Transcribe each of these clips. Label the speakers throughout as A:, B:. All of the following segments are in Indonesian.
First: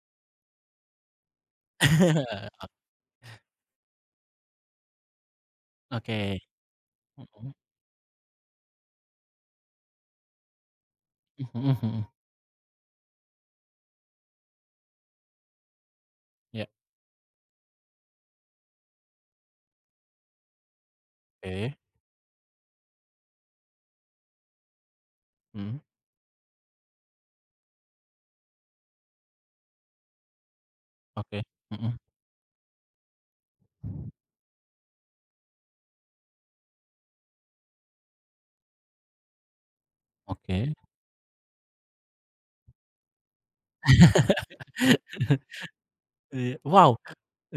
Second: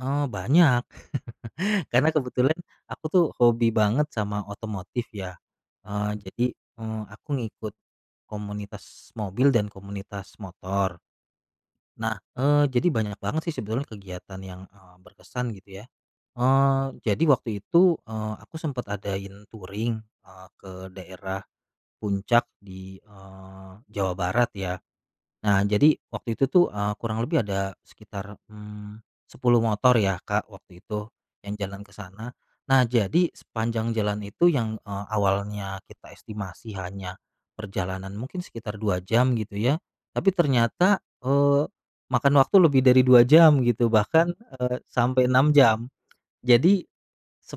A: Oh banyak karena kebetulan
B: O
A: aku tuh hobi banget sama otomotif ya, eee,
B: Oke,
A: jadi, eee, aku
B: mhm.
A: ngikut, komunitas mobil dan komunitas motor.
B: Mhm, hmm.
A: Nah, eee, jadi banyak banget sih sebetulnya kegiatan yang, eee, berkesan gitu ya,
B: Ya.
A: eee, jadi waktu itu, eee, aku sempet adain touring, eee, ke daerah,
B: Oke.
A: Puncak di, eee, Jawa Barat, ya. Nah
B: Mhm.
A: jadi waktu itu tuh, eee, kurang lebih ada sekitar, mmm, 10 motor ya Kak, waktu itu,
B: Oke,
A: yang jalan ke
B: mhm.
A: sana. Nah jadi sepanjang jalan itu yang, eee, awalnya kita estimasi hanya, perjalanan mungkin sekitar 2 jam gitu ya, tapi
B: Oke.
A: ternyata, eee, makan waktu lebih dari 2 jam gitu bahkan, eee, sampai 6 jam,
B: Iya
A: jadi,
B: wow,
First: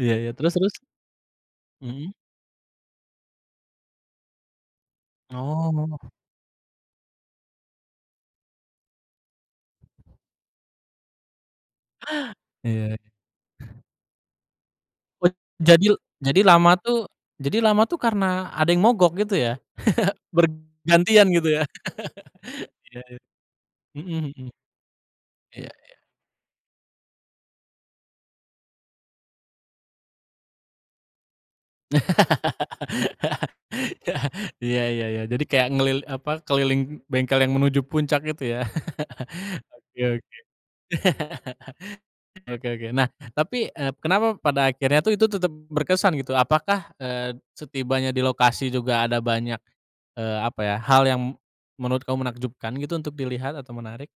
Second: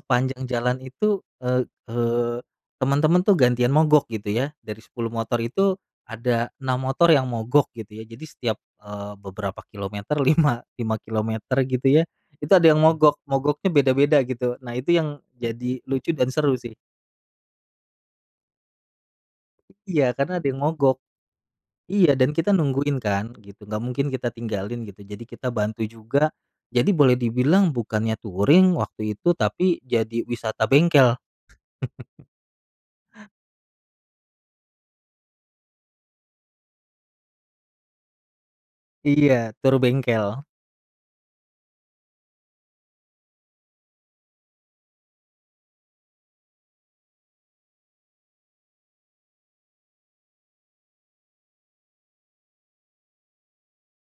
B: iya iya terus terus?
A: jalan itu, e
B: Mhm.
A: eee, temen-temen tuh gantian mogok gitu ya dari 10 motor itu
B: Oh.
A: ada 6 motor yang mogok gitu ya jadi setiap, eee, beberapa kilometer, 5, 5 kilometer gitu ya itu ada yang
B: Iya, ya.
A: mogok mogoknya beda-beda gitu nah itu yang
B: Put
A: jadi
B: jadil
A: lucu dan
B: jadi
A: seru
B: lama
A: sih.
B: tuh jadi lama tuh karena ada yang mogok gitu ya?
A: Iya karena ada
B: Ber
A: yang mogok,
B: gantian gitu ya?
A: iya dan kita nungguin
B: Iya iya,
A: kan gitu nggak mungkin
B: mhm
A: kita
B: mhm.
A: tinggalin gitu jadi kita
B: Iya
A: bantu
B: iya.
A: juga, jadi boleh dibilang bukannya touring waktu itu tapi jadi wisata bengkel.
B: Iya iya, ya ya jadi kayak ngelil apa keliling bengkel yang menuju Puncak itu ya?
A: Iya, tour
B: Oke oke,
A: bengkel.
B: oke oke nah tapi, eee, kenapa pada akhirnya tuh itu tetep berkesan gitu? Apakah, eee, setibanya di lokasi juga ada banyak, eee, apa ya hal yang, menurut kamu menakjubkan gitu untuk dilihat atau menarik?